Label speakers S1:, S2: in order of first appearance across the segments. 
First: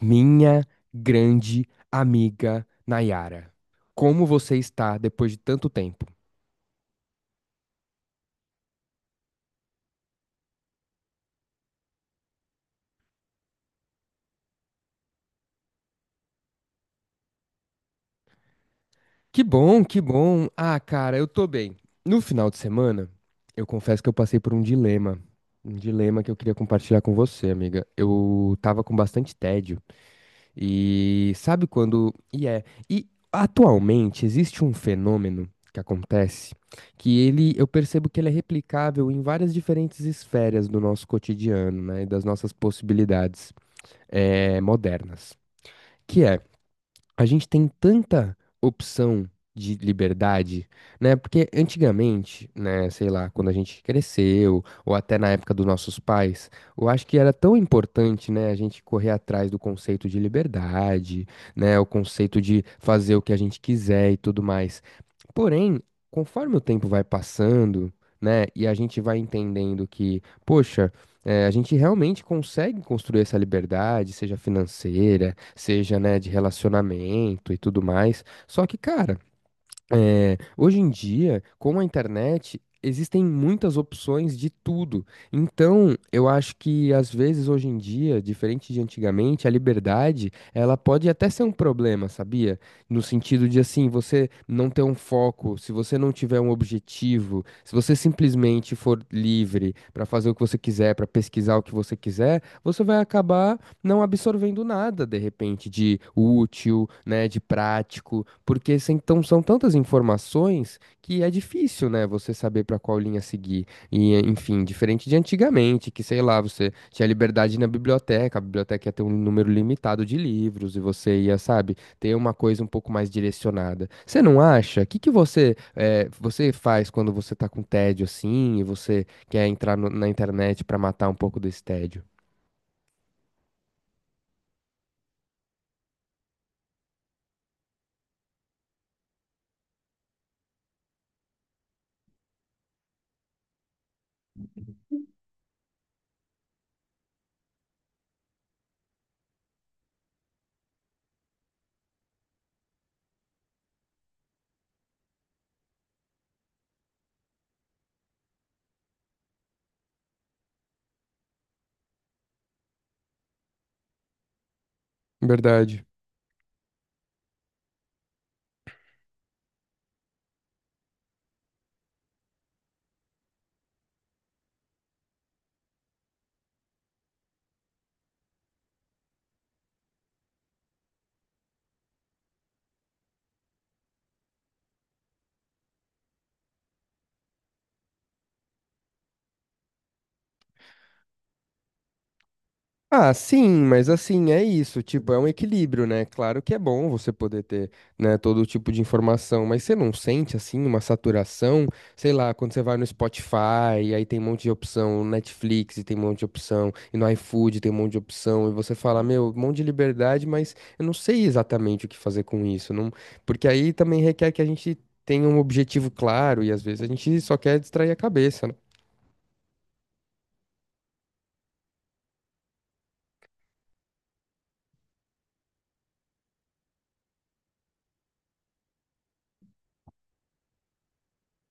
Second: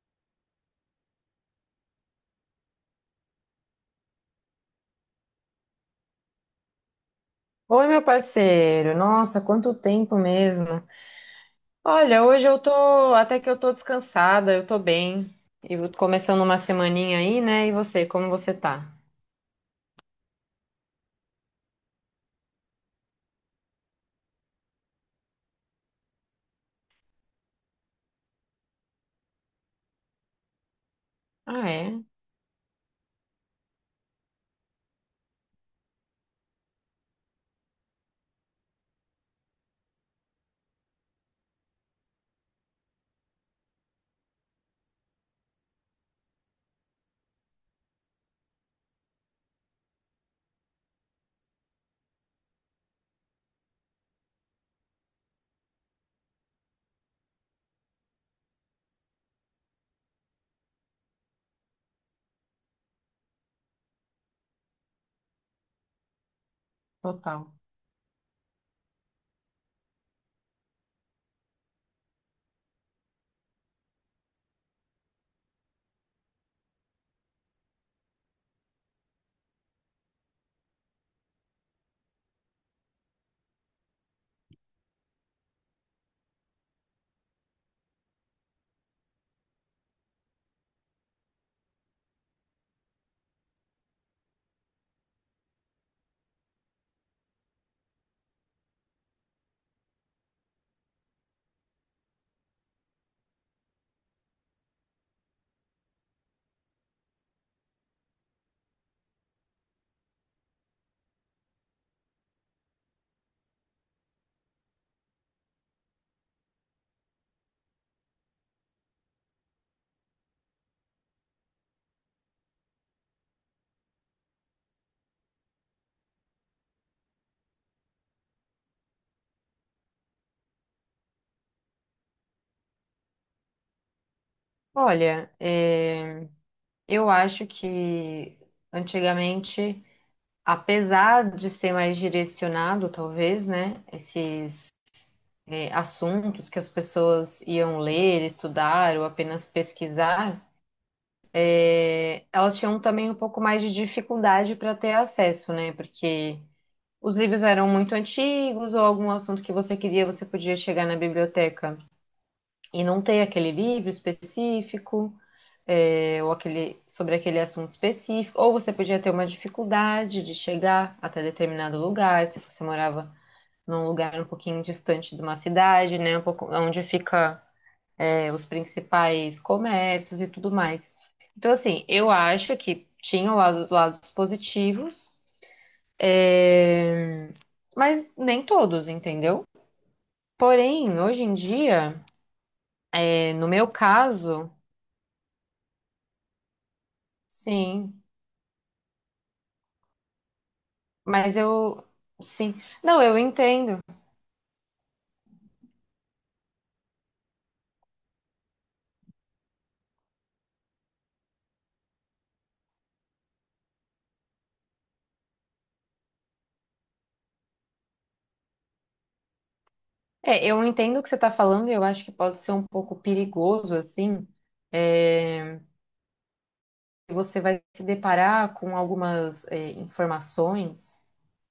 S1: Minha grande amiga Nayara, como você está depois de tanto tempo?
S2: Oi, meu parceiro. Nossa, quanto tempo mesmo. Olha, hoje eu tô, até que eu tô descansada, eu tô bem. E começando uma semaninha aí, né? E você, como você tá?
S1: Que bom, que bom. Ah, cara, eu tô bem. No final de semana, eu confesso que eu passei por um dilema. Um dilema que eu queria compartilhar com você, amiga. Eu tava com bastante tédio. E sabe
S2: Ah, é?
S1: quando. E é. E atualmente existe um fenômeno que acontece eu percebo que ele é replicável em várias diferentes esferas do nosso cotidiano, né? E das nossas possibilidades modernas. Que é a gente tem tanta opção de liberdade, né? Porque antigamente, né, sei lá, quando a gente cresceu, ou até na época dos nossos pais, eu acho que era tão importante, né, a gente correr atrás do conceito de liberdade, né, o conceito de fazer o que a gente quiser e tudo mais. Porém, conforme o tempo vai
S2: Total.
S1: passando, né, e a gente vai entendendo que, poxa, a gente realmente consegue construir essa liberdade, seja financeira, seja, né, de relacionamento e tudo mais. Só que, cara, é, hoje em dia, com a internet, existem muitas opções de tudo. Então, eu acho que às vezes hoje em dia, diferente de antigamente, a liberdade, ela pode até ser um problema, sabia? No sentido de assim, você não ter um foco, se você não tiver um objetivo, se você simplesmente for livre para fazer o que você quiser, para pesquisar o que você quiser, você vai acabar não absorvendo nada, de repente, de útil, né, de prático, porque então, são tantas informações que é difícil, né, você saber para qual linha seguir. E, enfim, diferente de antigamente, que, sei lá, você tinha liberdade na biblioteca, a biblioteca ia ter um número limitado de livros e você ia, sabe, ter uma coisa um pouco mais direcionada. Você não acha? O que que você faz quando você tá com tédio assim e você quer entrar na internet para matar um pouco desse tédio?
S2: Olha, eu acho que antigamente, apesar de ser mais direcionado, talvez, né? Esses assuntos que as pessoas iam ler, estudar ou apenas pesquisar. É, elas tinham também um pouco mais de dificuldade para ter acesso, né? Porque os livros eram muito antigos, ou algum assunto que você queria, você podia chegar na biblioteca e não ter aquele livro específico,
S1: Verdade.
S2: ou aquele, sobre aquele assunto específico, ou você podia ter uma dificuldade de chegar até determinado lugar, se você morava num lugar um pouquinho distante de uma cidade, né? Um pouco onde fica os principais comércios e tudo mais. Então, assim, eu acho que tinham lados positivos, é, mas nem todos, entendeu? Porém, hoje em dia,
S1: Ah,
S2: é,
S1: sim,
S2: no meu
S1: mas assim, é
S2: caso,
S1: isso, tipo, é um equilíbrio, né? Claro que é bom você poder ter,
S2: sim,
S1: né, todo tipo de informação, mas você não sente, assim, uma
S2: mas
S1: saturação?
S2: eu,
S1: Sei lá, quando
S2: sim,
S1: você vai no
S2: não, eu entendo.
S1: Spotify, e aí tem um monte de opção, no Netflix e tem um monte de opção, e no iFood tem um monte de opção, e você fala, meu, um monte de liberdade, mas eu não sei exatamente o que fazer com isso, não. Porque aí também requer que a gente tenha um objetivo claro, e às vezes a gente só quer distrair a cabeça, né?
S2: É, eu entendo o que você está falando e eu acho que pode ser um pouco perigoso, assim, é, você vai se deparar com algumas informações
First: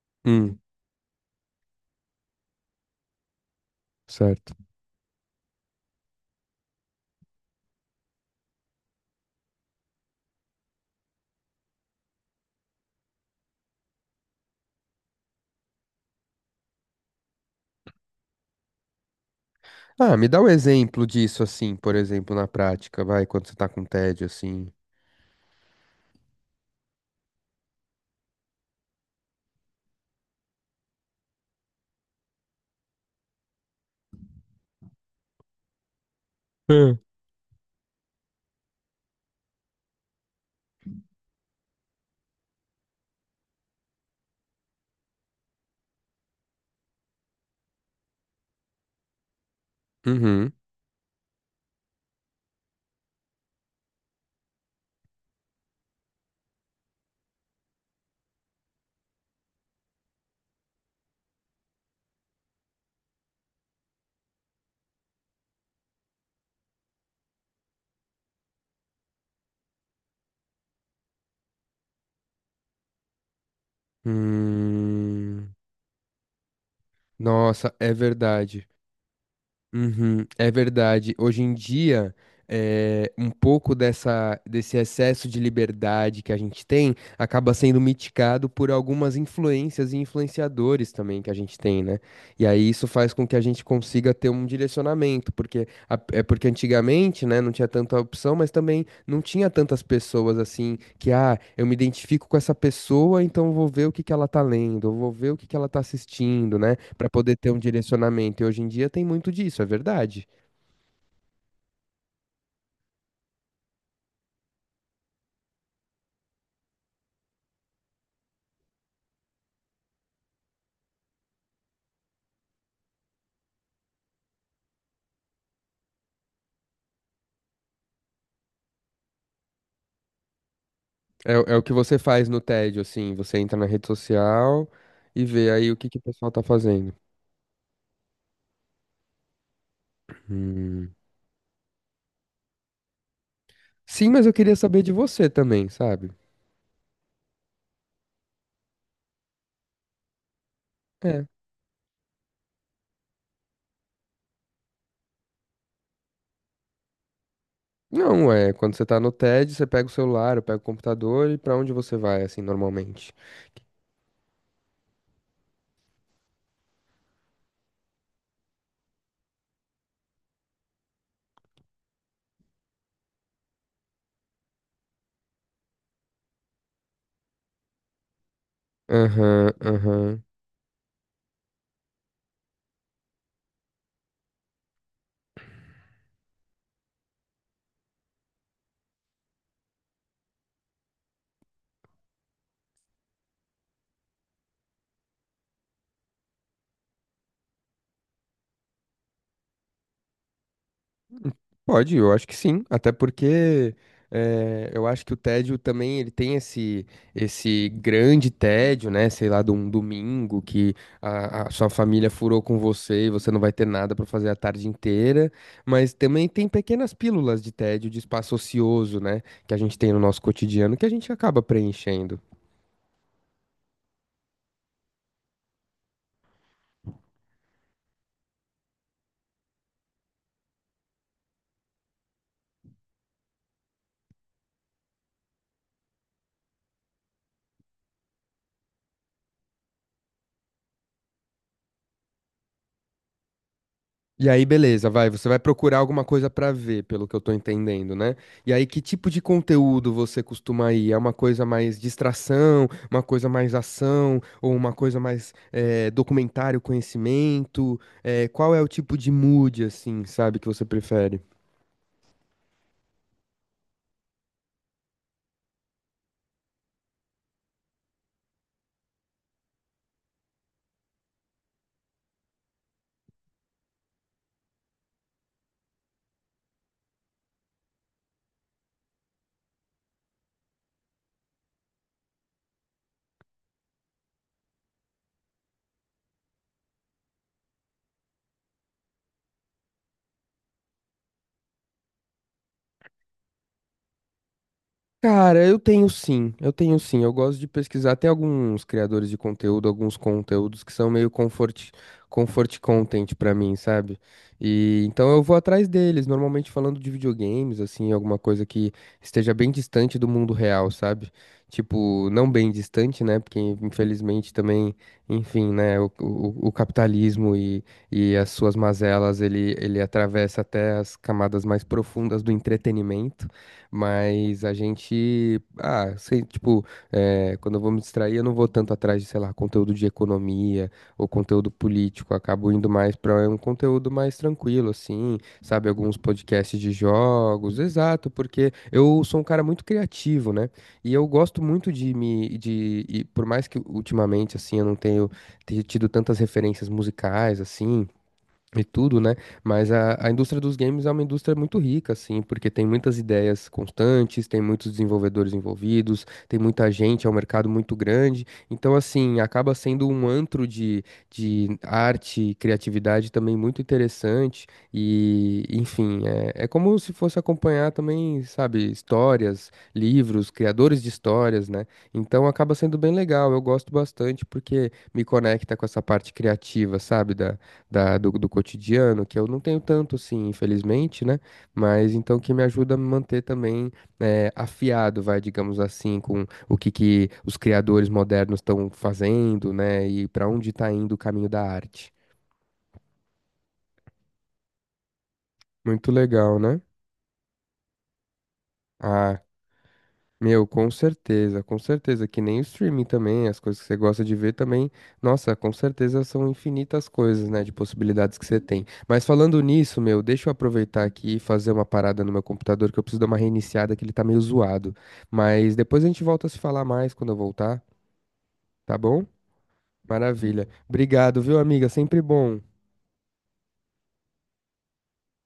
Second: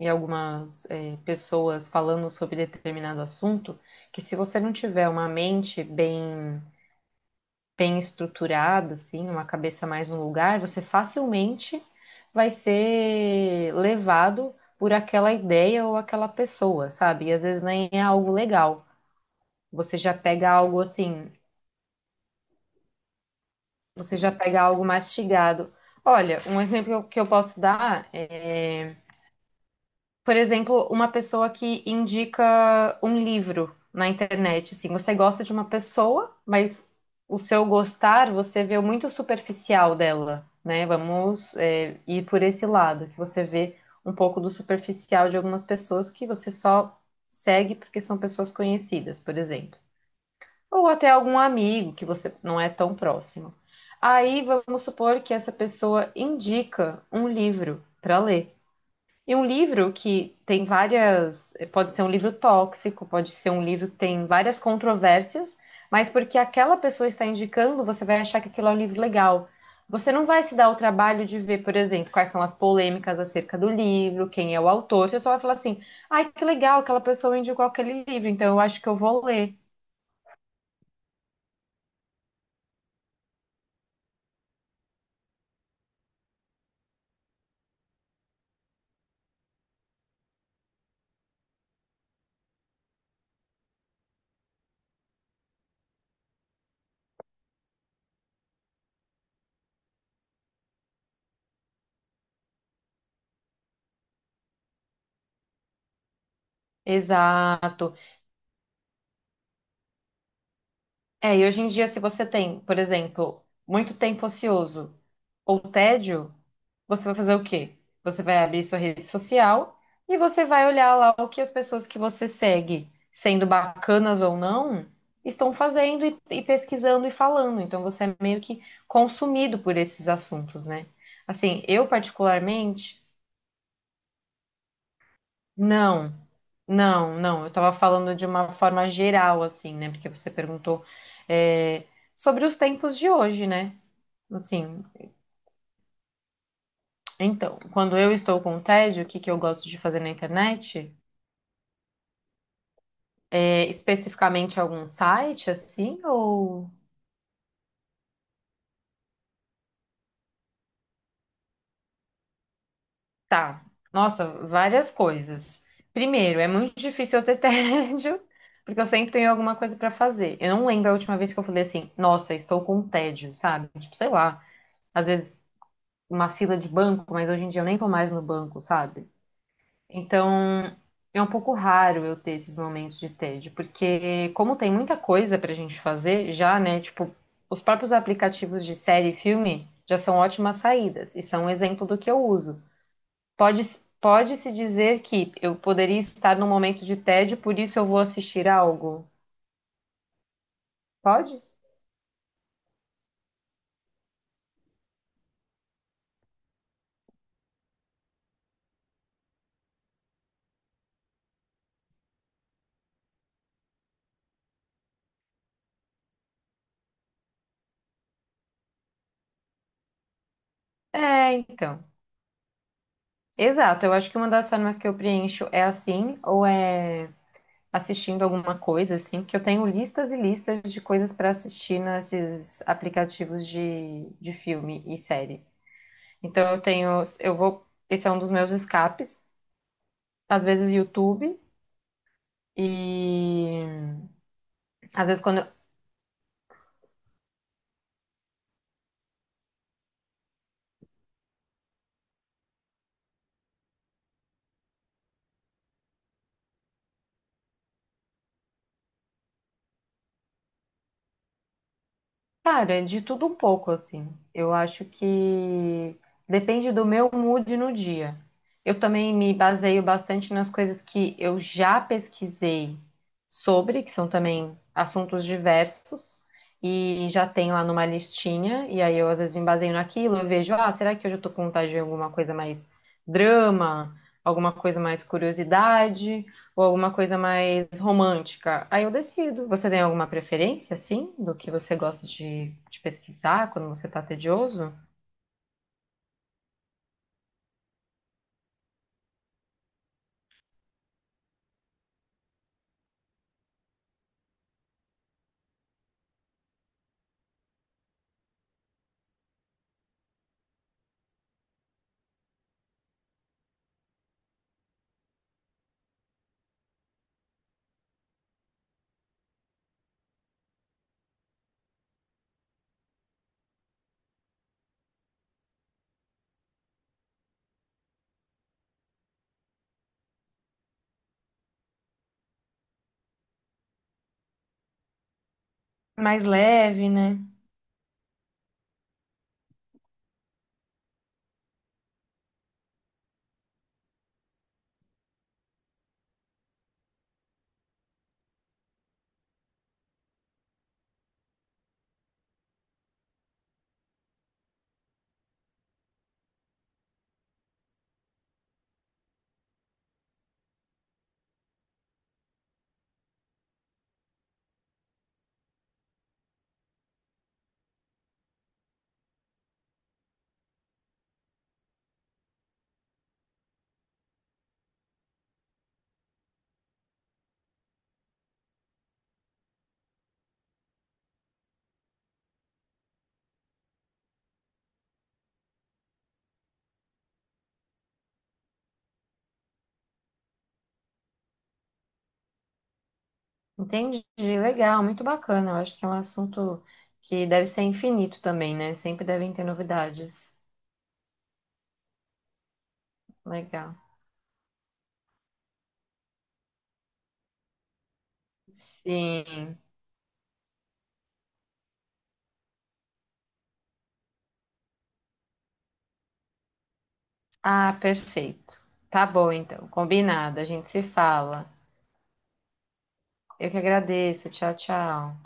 S2: e
S1: Hum,
S2: algumas pessoas falando sobre determinado assunto, que se
S1: certo.
S2: você não tiver bem estruturada, assim, uma cabeça mais no lugar, você facilmente vai ser levado por aquela ideia ou aquela pessoa, sabe? E às vezes nem é algo legal. Você já
S1: Ah, me dá um
S2: pega algo
S1: exemplo
S2: assim,
S1: disso, assim, por exemplo, na prática, vai, quando você tá com
S2: você
S1: tédio,
S2: já pega
S1: assim.
S2: algo mastigado. Olha, um exemplo que eu posso dar é por exemplo, uma pessoa que indica um livro na internet, assim, você gosta de uma pessoa, mas
S1: Hum.
S2: o seu gostar você vê muito superficial dela, né? Vamos, ir por esse lado, que você vê um pouco do superficial de algumas pessoas que você só segue porque são pessoas conhecidas, por exemplo.
S1: Uhum.
S2: Ou até algum amigo que você não é tão próximo. Aí vamos supor que essa pessoa indica um livro para ler. E um livro que tem várias, pode ser um livro tóxico, pode ser um livro que tem várias controvérsias, mas porque aquela pessoa está indicando, você vai achar que aquilo é um livro legal. Você não vai se dar o trabalho de ver, por exemplo, quais são as polêmicas acerca do livro, quem é o autor. Você só vai
S1: Hum.
S2: falar assim: ai, que legal, aquela pessoa indicou
S1: Nossa, é
S2: aquele livro, então eu
S1: verdade.
S2: acho que eu vou ler.
S1: Uhum, é verdade. Hoje em dia, é, um pouco desse excesso de liberdade que a gente tem acaba sendo mitigado por algumas influências e influenciadores também que a gente tem, né? E aí isso faz com que a gente consiga ter um direcionamento, porque é porque antigamente, né, não tinha tanta opção, mas também não tinha tantas pessoas assim que, ah, eu me identifico com essa pessoa, então eu vou ver o que que ela tá lendo, eu vou ver o que que ela tá assistindo, né? Pra poder ter um
S2: Exato.
S1: direcionamento. E hoje em dia tem muito disso, é verdade.
S2: É, e hoje em dia, se você tem, por exemplo, muito tempo ocioso ou tédio, você vai fazer o quê? Você vai abrir sua rede social e você vai olhar lá o que as pessoas que você segue, sendo bacanas ou não, estão fazendo e pesquisando e falando. Então você é meio que consumido por esses assuntos, né?
S1: É, é o
S2: Assim,
S1: que
S2: eu
S1: você faz no tédio,
S2: particularmente.
S1: assim, você entra na rede social e vê aí o que que o
S2: Não,
S1: pessoal tá fazendo.
S2: não, não. Eu estava falando de uma forma geral, assim, né? Porque você perguntou,
S1: Hum.
S2: é, sobre os tempos de hoje, né?
S1: Sim, mas eu queria saber
S2: Assim,
S1: de você também, sabe?
S2: então, quando eu estou com tédio, o que que eu gosto de fazer na internet?
S1: É.
S2: É, especificamente algum site, assim, ou...
S1: Não, é, quando você tá no tédio, você pega o celular, eu pego o computador e pra onde você vai, assim, normalmente?
S2: Tá, nossa, várias coisas. Primeiro, é muito difícil eu ter tédio, porque eu sempre tenho alguma coisa para fazer. Eu não lembro a última vez que eu falei assim, nossa, estou com tédio, sabe? Tipo, sei lá. Às vezes uma fila de banco, mas hoje em dia eu nem vou mais no banco, sabe?
S1: Aham, aham.
S2: Então, é um pouco raro eu ter esses momentos de tédio, porque como tem muita coisa pra gente fazer já, né? Tipo, os próprios aplicativos de série e filme já são ótimas saídas. Isso é um exemplo do que eu uso. Pode, pode-se dizer que eu poderia estar num momento de tédio, por isso eu vou assistir algo. Pode?
S1: Pode, eu acho que sim, até porque eu acho que o tédio também ele tem esse grande tédio, né? Sei lá, de um domingo que a sua família furou com você e você não vai ter nada para fazer a tarde inteira, mas também tem pequenas pílulas de tédio, de espaço ocioso, né? Que a gente tem no nosso cotidiano que a gente
S2: É,
S1: acaba
S2: então.
S1: preenchendo.
S2: Exato, eu acho que uma das formas que eu preencho é assim, ou é assistindo alguma coisa, assim, porque eu tenho listas e listas de coisas para assistir nesses aplicativos de filme e série. Então eu tenho, eu vou, esse é um dos meus escapes, às vezes YouTube e
S1: E aí, beleza,
S2: às
S1: vai,
S2: vezes
S1: você vai
S2: quando
S1: procurar alguma coisa pra ver, pelo que eu tô entendendo, né? E aí, que tipo de conteúdo você costuma ir? É uma coisa mais distração, uma coisa mais ação, ou uma coisa mais documentário, conhecimento? Qual é o tipo de mood, assim, sabe, que você prefere?
S2: Cara, é de tudo um pouco, assim. Eu acho que depende do meu mood no dia. Eu também me baseio bastante nas coisas que eu já pesquisei sobre, que são também assuntos diversos, e já tenho lá numa listinha, e aí eu às vezes me baseio naquilo, eu vejo, ah, será que hoje eu tô com vontade de alguma coisa mais drama, alguma coisa mais curiosidade? Ou alguma coisa mais romântica. Aí eu decido. Você tem alguma preferência, assim, do que você gosta de pesquisar quando você tá tedioso?
S1: Cara, eu tenho sim, eu tenho sim. Eu gosto de pesquisar até alguns criadores de conteúdo, alguns conteúdos que são meio comfort, comfort content pra mim, sabe? E então eu vou atrás deles, normalmente falando de videogames, assim, alguma coisa que esteja bem distante do mundo real, sabe? Tipo, não bem distante, né? Porque infelizmente também, enfim, né? O capitalismo e as suas mazelas, ele atravessa até as camadas mais profundas do entretenimento. Mas a gente, ah, sei, tipo, quando eu vou me distrair, eu não vou tanto atrás de, sei lá, conteúdo de economia ou conteúdo político. Eu acabo indo mais para um conteúdo mais tranquilo, assim, sabe? Alguns
S2: Mais
S1: podcasts de
S2: leve, né?
S1: jogos, exato, porque eu sou um cara muito criativo, né? E eu gosto muito de e por mais que ultimamente, assim, eu não tenho ter tido tantas referências musicais, assim e tudo, né? Mas a indústria dos games é uma indústria muito rica, assim, porque tem muitas ideias constantes, tem muitos desenvolvedores envolvidos, tem muita gente, é um mercado muito grande. Então, assim, acaba sendo um antro de arte e criatividade também muito interessante. E, enfim, é, é como se fosse acompanhar também, sabe, histórias, livros, criadores de histórias, né? Então, acaba sendo bem legal. Eu gosto bastante porque me conecta com essa parte criativa, sabe? do cotidiano, que eu não tenho tanto assim, infelizmente, né? Mas então que me ajuda a me manter também afiado, vai, digamos assim, com o que, que os criadores modernos estão fazendo, né? E para onde está indo o caminho da arte.
S2: Entendi. Legal, muito bacana. Eu acho que é
S1: Muito
S2: um
S1: legal, né?
S2: assunto que deve ser infinito também, né? Sempre
S1: Ah,
S2: devem ter novidades.
S1: meu, com certeza, que nem o streaming também, as coisas que você
S2: Legal.
S1: gosta de ver também, nossa, com certeza são infinitas coisas, né, de possibilidades que você tem. Mas falando
S2: Sim.
S1: nisso, meu, deixa eu aproveitar aqui e fazer uma parada no meu computador, que eu preciso dar uma reiniciada, que ele tá meio zoado. Mas depois a gente volta a se falar mais quando eu voltar,
S2: Ah, perfeito.
S1: tá bom?
S2: Tá bom, então. Combinado. A
S1: Maravilha.
S2: gente se
S1: Obrigado, viu,
S2: fala.
S1: amiga? Sempre bom.
S2: Eu que agradeço. Tchau, tchau.